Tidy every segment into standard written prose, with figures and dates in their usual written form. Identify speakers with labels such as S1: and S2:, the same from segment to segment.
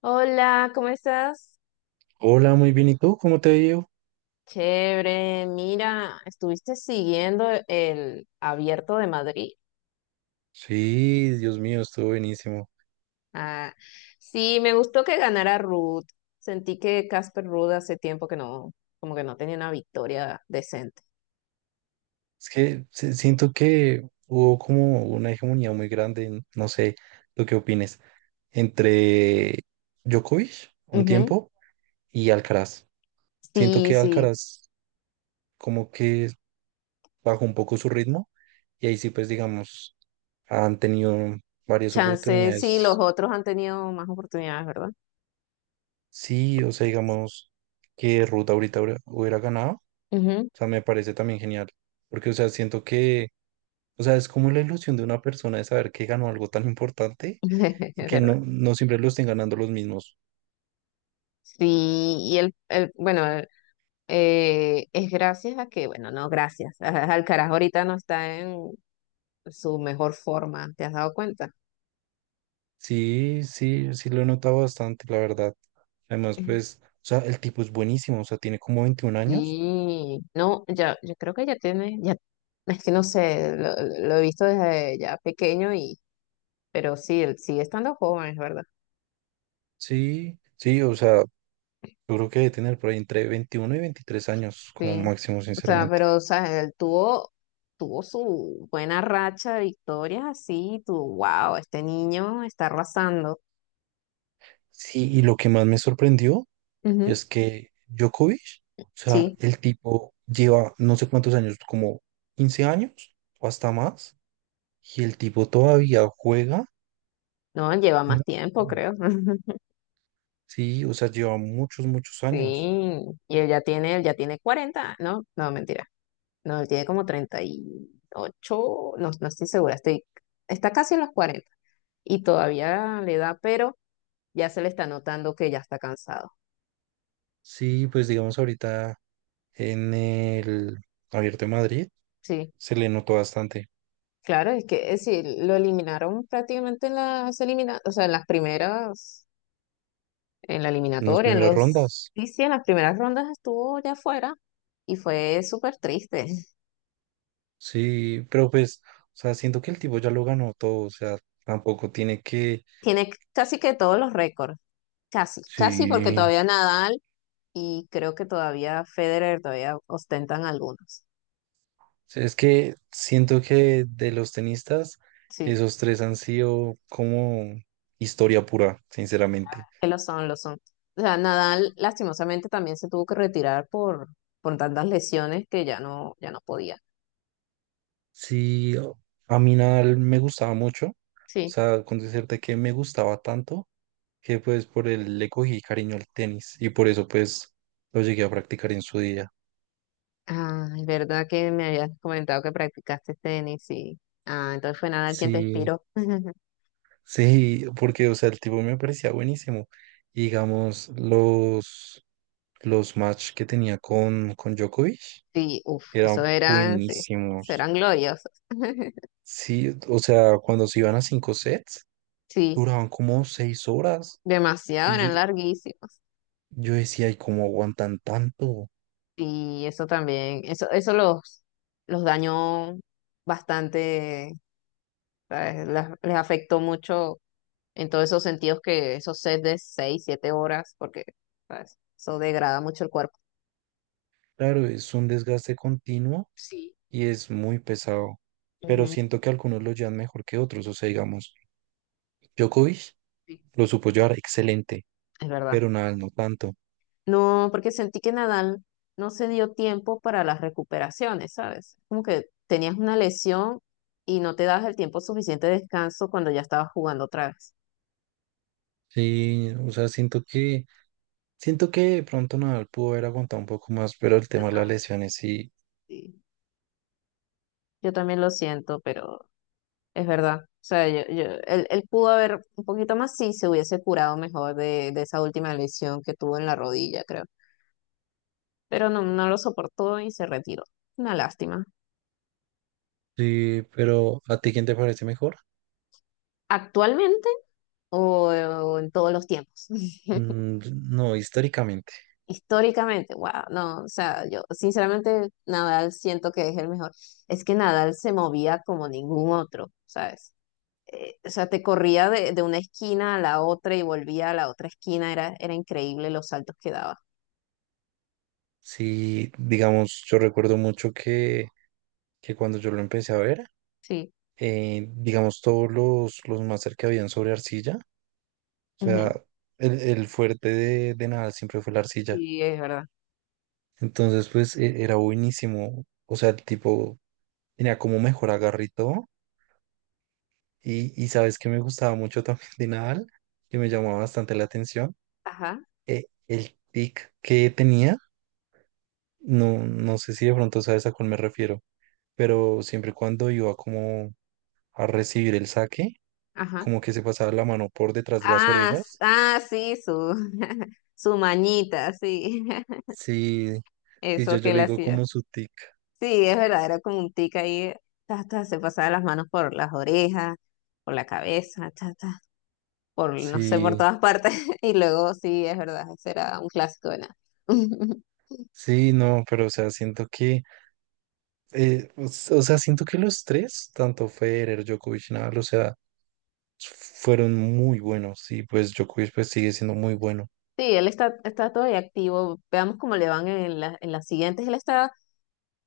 S1: Hola, ¿cómo estás?
S2: Hola, muy bien. ¿Y tú? ¿Cómo te ha ido?
S1: Chévere, mira, ¿estuviste siguiendo el Abierto de Madrid?
S2: Sí, Dios mío, estuvo buenísimo.
S1: Ah, sí, me gustó que ganara Ruth. Sentí que Casper Ruud hace tiempo que no, como que no tenía una victoria decente.
S2: Es que siento que hubo como una hegemonía muy grande, no sé, ¿tú qué opines? Entre Djokovic, un
S1: Ujú.
S2: tiempo, y Alcaraz. Siento
S1: Sí,
S2: que
S1: sí,
S2: Alcaraz como que bajó un poco su ritmo y ahí sí, pues digamos, han tenido varias
S1: chance, sí, los
S2: oportunidades.
S1: otros han tenido más oportunidades, ¿verdad?
S2: Sí, o sea, digamos que Ruta ahorita hubiera ganado.
S1: Ujú.
S2: O sea, me parece también genial. Porque, o sea, siento que o sea, es como la ilusión de una persona de saber que ganó algo tan importante y
S1: Es
S2: que
S1: verdad.
S2: no, no siempre lo estén ganando los mismos.
S1: Sí, y bueno, es gracias a que, bueno, no, gracias. Alcaraz ahorita no está en su mejor forma, ¿te has dado cuenta?
S2: Sí, sí, sí lo he notado bastante, la verdad. Además,
S1: Eh,
S2: pues, o sea, el tipo es buenísimo, o sea, tiene como 21 años.
S1: Sí, no, ya, yo creo que ya tiene, ya, es que no sé, lo he visto desde ya pequeño y, pero sí, él sigue estando joven, es verdad.
S2: Sí, sí, o sea, yo creo que debe tener por ahí entre 21 y 23 años como
S1: Sí.
S2: máximo,
S1: O sea,
S2: sinceramente.
S1: pero, o sea, él tuvo su buena racha de victorias así, tú, wow, este niño está arrasando.
S2: Sí, y lo que más me sorprendió
S1: Ujú.
S2: es que Djokovic, o sea,
S1: Sí,
S2: el tipo lleva no sé cuántos años, como 15 años o hasta más. Y el tipo todavía juega
S1: no, él lleva más
S2: muy
S1: tiempo,
S2: bien.
S1: creo.
S2: Sí, o sea, lleva muchos, muchos
S1: Sí,
S2: años.
S1: y él ya tiene 40, ¿no? No, mentira. No, él tiene como 38 no estoy segura, está casi en los 40 y todavía le da, pero ya se le está notando que ya está cansado.
S2: Sí, pues digamos ahorita en el Abierto de Madrid
S1: Sí,
S2: se le notó bastante
S1: claro, es que es decir, lo eliminaron prácticamente o sea, en las primeras, en la
S2: en las
S1: eliminatoria, en
S2: primeras
S1: los,
S2: rondas.
S1: sí, sí, en las primeras rondas estuvo ya fuera y fue súper triste.
S2: Sí, pero pues, o sea, siento que el tipo ya lo ganó todo, o sea, tampoco tiene que.
S1: Tiene casi que todos los récords, casi, casi porque
S2: Sí,
S1: todavía Nadal y creo que todavía Federer todavía ostentan algunos.
S2: sí, es que siento que de los tenistas,
S1: Sí.
S2: esos tres han sido como historia pura, sinceramente.
S1: Que lo son, lo son. O sea, Nadal lastimosamente también se tuvo que retirar por tantas lesiones que ya no, ya no podía.
S2: Sí, a mí Nadal me gustaba mucho, o
S1: Sí.
S2: sea, con decirte que me gustaba tanto que pues por él le cogí cariño al tenis y por eso pues lo llegué a practicar en su día.
S1: Ah, es verdad que me habías comentado que practicaste tenis, sí. Ah, entonces fue Nadal quien te
S2: Sí,
S1: inspiró.
S2: sí, porque o sea, el tipo me parecía buenísimo. Y, digamos, los match que tenía con Djokovic
S1: Sí, uff, eso
S2: eran
S1: eran, sí, eso
S2: buenísimos.
S1: eran gloriosos.
S2: Sí, o sea, cuando se iban a 5 sets,
S1: Sí,
S2: duraban como 6 horas.
S1: demasiado,
S2: Y
S1: eran
S2: yo,
S1: larguísimos.
S2: yo decía, ¿y cómo aguantan tanto?
S1: Y eso también, eso los dañó bastante, ¿sabes? Les afectó mucho en todos esos sentidos que esos sets de 6, 7 horas, porque ¿sabes? Eso degrada mucho el cuerpo.
S2: Claro, es un desgaste continuo
S1: Sí.
S2: y es muy pesado, pero
S1: Ujú,
S2: siento que algunos lo llevan mejor que otros. O sea, digamos, Djokovic
S1: sí.
S2: lo supo llevar excelente,
S1: Es verdad.
S2: pero Nadal no tanto.
S1: No, porque sentí que Nadal no se dio tiempo para las recuperaciones, ¿sabes? Como que tenías una lesión y no te das el tiempo suficiente de descanso cuando ya estabas jugando otra vez.
S2: Sí, o sea, siento que de pronto Nadal pudo haber aguantado un poco más, pero el
S1: Yo
S2: tema de las lesiones sí.
S1: Sí, yo también lo siento, pero es verdad. O sea, él pudo haber un poquito más si se hubiese curado mejor de esa última lesión que tuvo en la rodilla, creo. Pero no lo soportó y se retiró. Una lástima.
S2: Sí, pero ¿a ti quién te parece mejor?
S1: ¿Actualmente o en todos los tiempos?
S2: Mm, no, históricamente.
S1: Históricamente, wow, no, o sea, yo sinceramente Nadal siento que es el mejor. Es que Nadal se movía como ningún otro, ¿sabes? O sea, te corría de una esquina a la otra y volvía a la otra esquina, era increíble los saltos que daba.
S2: Sí, digamos, yo recuerdo mucho que cuando yo lo empecé a ver,
S1: Sí,
S2: digamos, todos los máster que habían sobre arcilla. O sea,
S1: ujú.
S2: el fuerte de Nadal siempre fue la arcilla.
S1: Sí, es verdad.
S2: Entonces, pues era buenísimo. O sea, el tipo tenía como mejor agarre y todo. Y sabes que me gustaba mucho también de Nadal, que me llamaba bastante la atención.
S1: Ajá,
S2: El tic que tenía, no, no sé si de pronto sabes a cuál me refiero, pero siempre cuando iba como a recibir el saque,
S1: ajá.
S2: como que se pasaba la mano por detrás de las
S1: Ah, s-
S2: orejas.
S1: ah, sí, su, su mañita, sí.
S2: Sí, sí, yo,
S1: Eso
S2: yo
S1: que
S2: le
S1: él
S2: digo
S1: hacía.
S2: como su tic.
S1: Sí, es verdad, era como un tic ahí, ta, ta, se pasaba las manos por las orejas, por la cabeza, ta, ta, por, no sé, por
S2: Sí.
S1: todas partes. Y luego, sí, es verdad, ese era un clásico de nada.
S2: Sí, no, pero o sea, siento que, o sea, siento que los tres, tanto Federer, Djokovic, Nadal, o sea, fueron muy buenos y pues Djokovic pues sigue siendo muy bueno.
S1: Sí, él está todavía activo. Veamos cómo le van en las siguientes. Él está,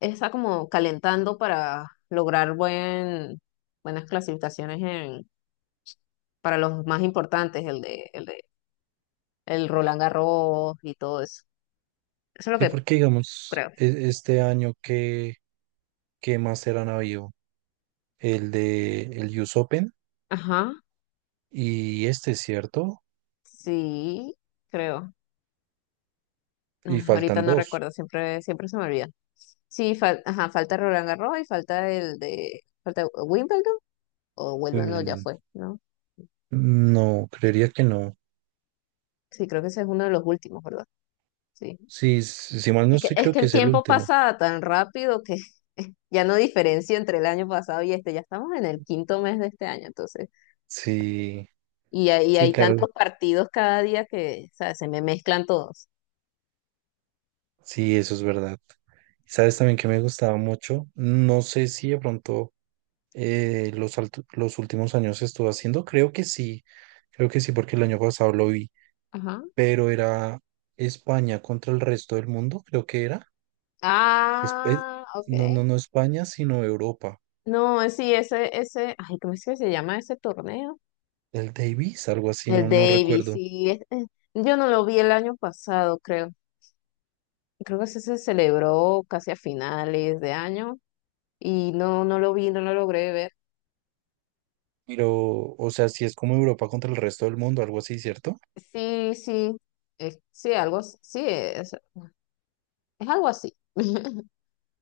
S1: está como calentando para lograr buenas clasificaciones para los más importantes, el de el Roland Garros y todo eso. Eso es lo
S2: Sí,
S1: que
S2: porque digamos,
S1: creo.
S2: este año que, qué más eran habido, el de el US Open
S1: Ajá.
S2: y este, ¿cierto?
S1: Sí, creo.
S2: Y
S1: Ah, ahorita
S2: faltan
S1: no
S2: dos,
S1: recuerdo, siempre, siempre se me olvida. Sí, ajá, falta Roland Garros y falta falta Wimbledon o Wimbledon no, ya
S2: Wimbledon.
S1: fue, ¿no?
S2: No, creería que no.
S1: Sí, creo que ese es uno de los últimos, ¿verdad? Sí.
S2: Sí, si mal no
S1: Es que,
S2: estoy,
S1: es
S2: creo
S1: que
S2: que
S1: el
S2: es el
S1: tiempo
S2: último.
S1: pasa tan rápido que ya no diferencio entre el año pasado y este, ya estamos en el quinto mes de este año, entonces,
S2: Sí,
S1: y hay,
S2: sí,
S1: hay
S2: claro.
S1: tantos partidos cada día que, o sea, se me mezclan todos.
S2: Sí, eso es verdad. ¿Sabes también que me gustaba mucho? No sé si de pronto los, los últimos años estuvo haciendo, creo que sí, porque el año pasado lo vi,
S1: Ajá.
S2: pero era España contra el resto del mundo, creo que era. Es- eh,
S1: Ah, ok.
S2: no, no, no España, sino Europa.
S1: No, sí, ese, ay, ¿cómo es que se llama ese torneo?
S2: El Davis, algo así,
S1: El
S2: no, no
S1: Davis,
S2: recuerdo.
S1: sí, yo no lo vi el año pasado, creo. Creo que ese se celebró casi a finales de año y no lo vi, no lo logré ver.
S2: Pero, o sea, sí es como Europa contra el resto del mundo, algo así, ¿cierto?
S1: Sí, sí, sí, algo, sí, es algo así.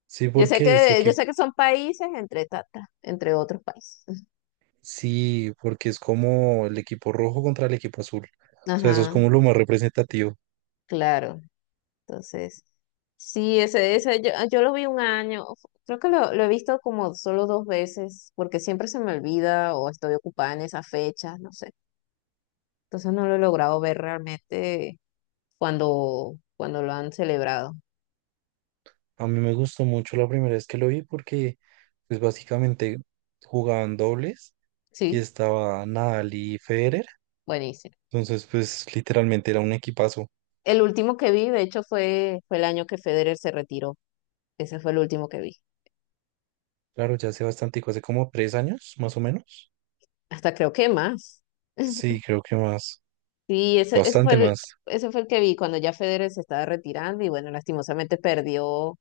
S2: Sí,
S1: Yo sé
S2: porque sé
S1: que, yo
S2: que.
S1: sé que son países entre tata, entre otros países.
S2: Sí, porque es como el equipo rojo contra el equipo azul. O sea, eso es
S1: Ajá,
S2: como lo más representativo.
S1: claro. Entonces. Sí, ese, yo lo vi un año, creo que lo he visto como solo dos veces, porque siempre se me olvida o estoy ocupada en esa fecha, no sé. Entonces no lo he logrado ver realmente cuando lo han celebrado.
S2: A mí me gustó mucho la primera vez que lo vi porque, pues básicamente jugaban dobles y
S1: Sí,
S2: estaba Nadal y Federer.
S1: buenísimo.
S2: Entonces, pues literalmente era un equipazo.
S1: El último que vi, de hecho, fue el año que Federer se retiró. Ese fue el último que vi.
S2: Claro, ya hace bastante, hace como 3 años, más o menos.
S1: Hasta creo que más.
S2: Sí, creo que más.
S1: Sí,
S2: Bastante más.
S1: ese fue el que vi cuando ya Federer se estaba retirando y bueno, lastimosamente perdió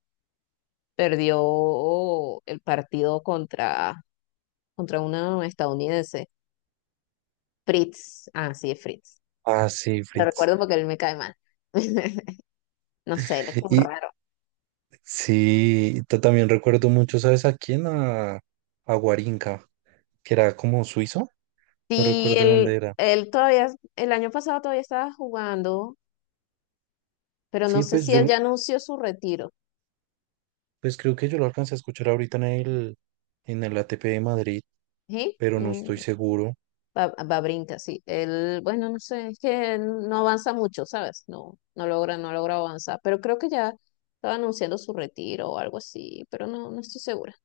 S1: perdió el partido contra una estadounidense, Fritz. Ah, sí, es Fritz.
S2: Ah, sí,
S1: Lo
S2: Fritz.
S1: recuerdo porque él me cae mal. No sé, él es como
S2: Y
S1: raro.
S2: sí, también recuerdo mucho, ¿sabes a quién? A Guarinca, que era como suizo. No
S1: Sí,
S2: recuerdo
S1: él,
S2: dónde era.
S1: él todavía, el año pasado todavía estaba jugando, pero no
S2: Sí,
S1: sé
S2: pues
S1: si él ya anunció su retiro.
S2: creo que yo lo alcancé a escuchar ahorita en el, ATP de Madrid,
S1: ¿Sí?
S2: pero no
S1: Mm,
S2: estoy seguro.
S1: Babrinka, sí. Él, bueno, no sé, es que él no avanza mucho, ¿sabes? No, no logra avanzar, pero creo que ya estaba anunciando su retiro o algo así, pero no estoy segura.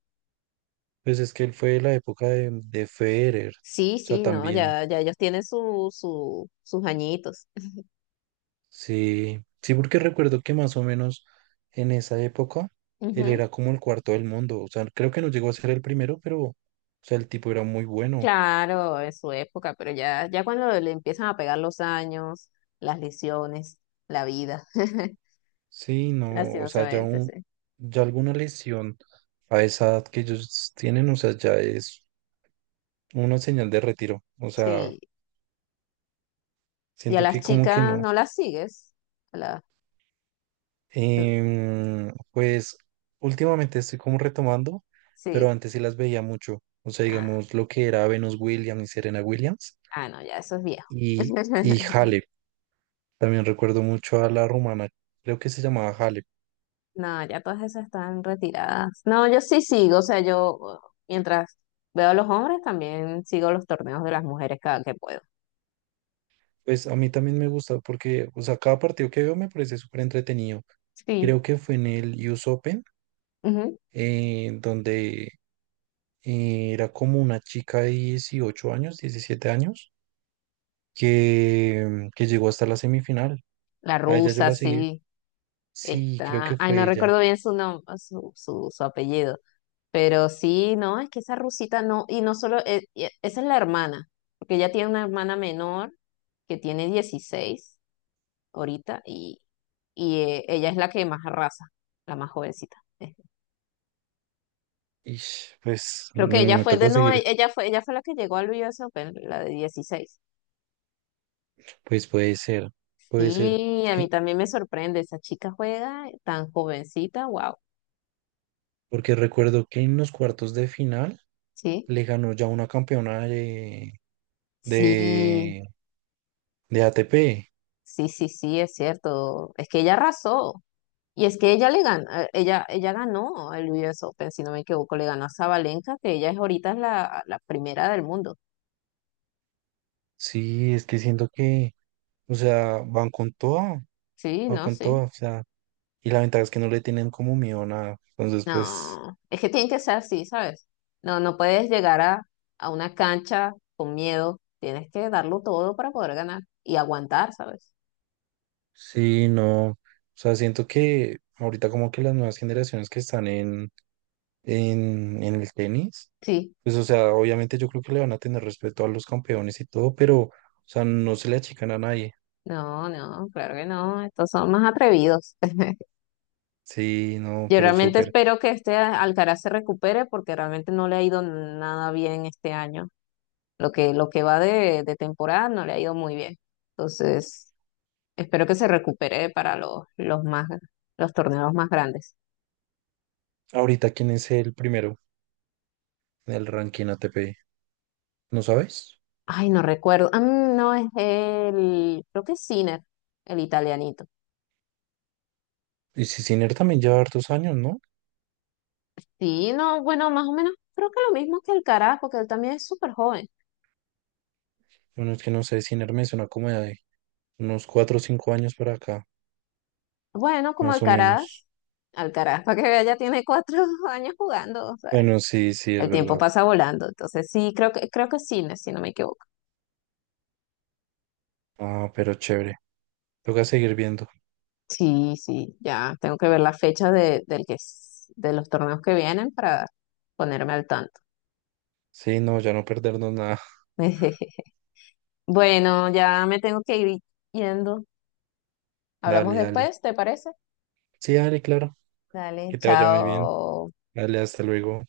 S2: Pues es que él fue de la época de Federer, o
S1: Sí,
S2: sea,
S1: sí, no,
S2: también.
S1: ya ellos tienen sus añitos.
S2: Sí, sí, porque recuerdo que más o menos en esa época él
S1: Ujú.
S2: era como el cuarto del mundo, o sea, creo que no llegó a ser el primero, pero, o sea, el tipo era muy bueno.
S1: Claro, en su época, pero ya cuando le empiezan a pegar los años, las lesiones, la vida,
S2: Sí, no, o sea,
S1: lastimosamente, sí.
S2: ya alguna lesión a esa edad que ellos tienen, o sea, ya es una señal de retiro. O sea,
S1: Sí, y a
S2: siento
S1: las
S2: que como que
S1: chicas
S2: no.
S1: no las sigues. A la-
S2: Pues últimamente estoy como retomando, pero
S1: sí,
S2: antes sí las veía mucho. O sea,
S1: ah,
S2: digamos lo que era Venus Williams y Serena Williams
S1: ah, no, ya eso es viejo.
S2: y, y Halep. También recuerdo mucho a la rumana, creo que se llamaba Halep.
S1: No, ya todas esas están retiradas. No, yo sí sigo, o sea, yo mientras veo a los hombres, también sigo los torneos de las mujeres cada que puedo.
S2: Pues a mí también me gusta porque, o sea, cada partido que veo me parece súper entretenido.
S1: Sí.
S2: Creo que fue en el US Open,
S1: Ujú.
S2: donde era como una chica de 18 años, 17 años que llegó hasta la semifinal.
S1: La
S2: A ella yo
S1: rusa,
S2: la seguí.
S1: sí,
S2: Sí, creo
S1: está.
S2: que
S1: Ay,
S2: fue
S1: no
S2: ella.
S1: recuerdo bien su nombre, su apellido. Pero sí, no, es que esa rusita no, y no solo, esa es la hermana, porque ella tiene una hermana menor que tiene 16 ahorita y ella es la que más arrasa, la más jovencita.
S2: Y pues
S1: Creo que ella
S2: me
S1: fue de,
S2: toca
S1: no, e-
S2: seguir.
S1: ella fue la que llegó al US Open, la de 16.
S2: Pues puede ser, puede ser.
S1: Sí,
S2: Es
S1: a mí
S2: que,
S1: también me sorprende, esa chica juega tan jovencita, wow,
S2: porque recuerdo que en los cuartos de final
S1: sí.
S2: le ganó ya una campeona
S1: Sí,
S2: de, de ATP.
S1: sí, sí, sí, es cierto. Es que ella arrasó. Y es que ella le ganó, ella ganó el US Open, si no me equivoco, le ganó a Sabalenka, que ella es ahorita es la primera del mundo.
S2: Sí, es que siento que, o sea, van con toda,
S1: Sí,
S2: van
S1: no,
S2: con
S1: sí.
S2: toda. O sea, y la ventaja es que no le tienen como miedo a nada. Entonces, pues.
S1: No, es que tiene que ser así, ¿sabes? No, no puedes llegar a una cancha con miedo. Tienes que darlo todo para poder ganar y aguantar, ¿sabes?
S2: Sí, no. O sea, siento que ahorita como que las nuevas generaciones que están en el tenis,
S1: Sí.
S2: pues o sea, obviamente yo creo que le van a tener respeto a los campeones y todo, pero o sea, no se le achican a nadie.
S1: No, no, claro que no. Estos son más atrevidos.
S2: Sí, no,
S1: Yo
S2: pero
S1: realmente
S2: súper.
S1: espero que este Alcaraz se recupere porque realmente no le ha ido nada bien este año. Lo que va de temporada no le ha ido muy bien. Entonces, espero que se recupere para los torneos más grandes.
S2: Ahorita, ¿quién es el primero del ranking ATP? ¿No sabes?
S1: Ay, no recuerdo. Ah, no, creo que es Sinner, el italianito.
S2: Y si Sinner también lleva hartos años, ¿no?
S1: Sí, no, bueno, más o menos creo que lo mismo que Alcaraz, porque él también es súper joven.
S2: Bueno, es que no sé, Sinner me suena como de unos 4 o 5 años para acá,
S1: Bueno, como
S2: más o menos.
S1: Alcaraz, para que vea, ya tiene 4 años jugando, o sea.
S2: Bueno, sí, sí, es
S1: El tiempo
S2: verdad.
S1: pasa volando, entonces sí, creo que es cine, si no me equivoco.
S2: Ah, pero chévere. Toca seguir viendo.
S1: Sí, sí, ya tengo que ver la fecha de los torneos que vienen para ponerme al tanto.
S2: Sí, no, ya no perdernos nada.
S1: Bueno, ya me tengo que ir yendo. Hablamos
S2: Dale, dale.
S1: después, ¿te parece?
S2: Sí, dale, claro.
S1: Dale,
S2: Que te vaya muy bien.
S1: chao.
S2: Dale, hasta luego.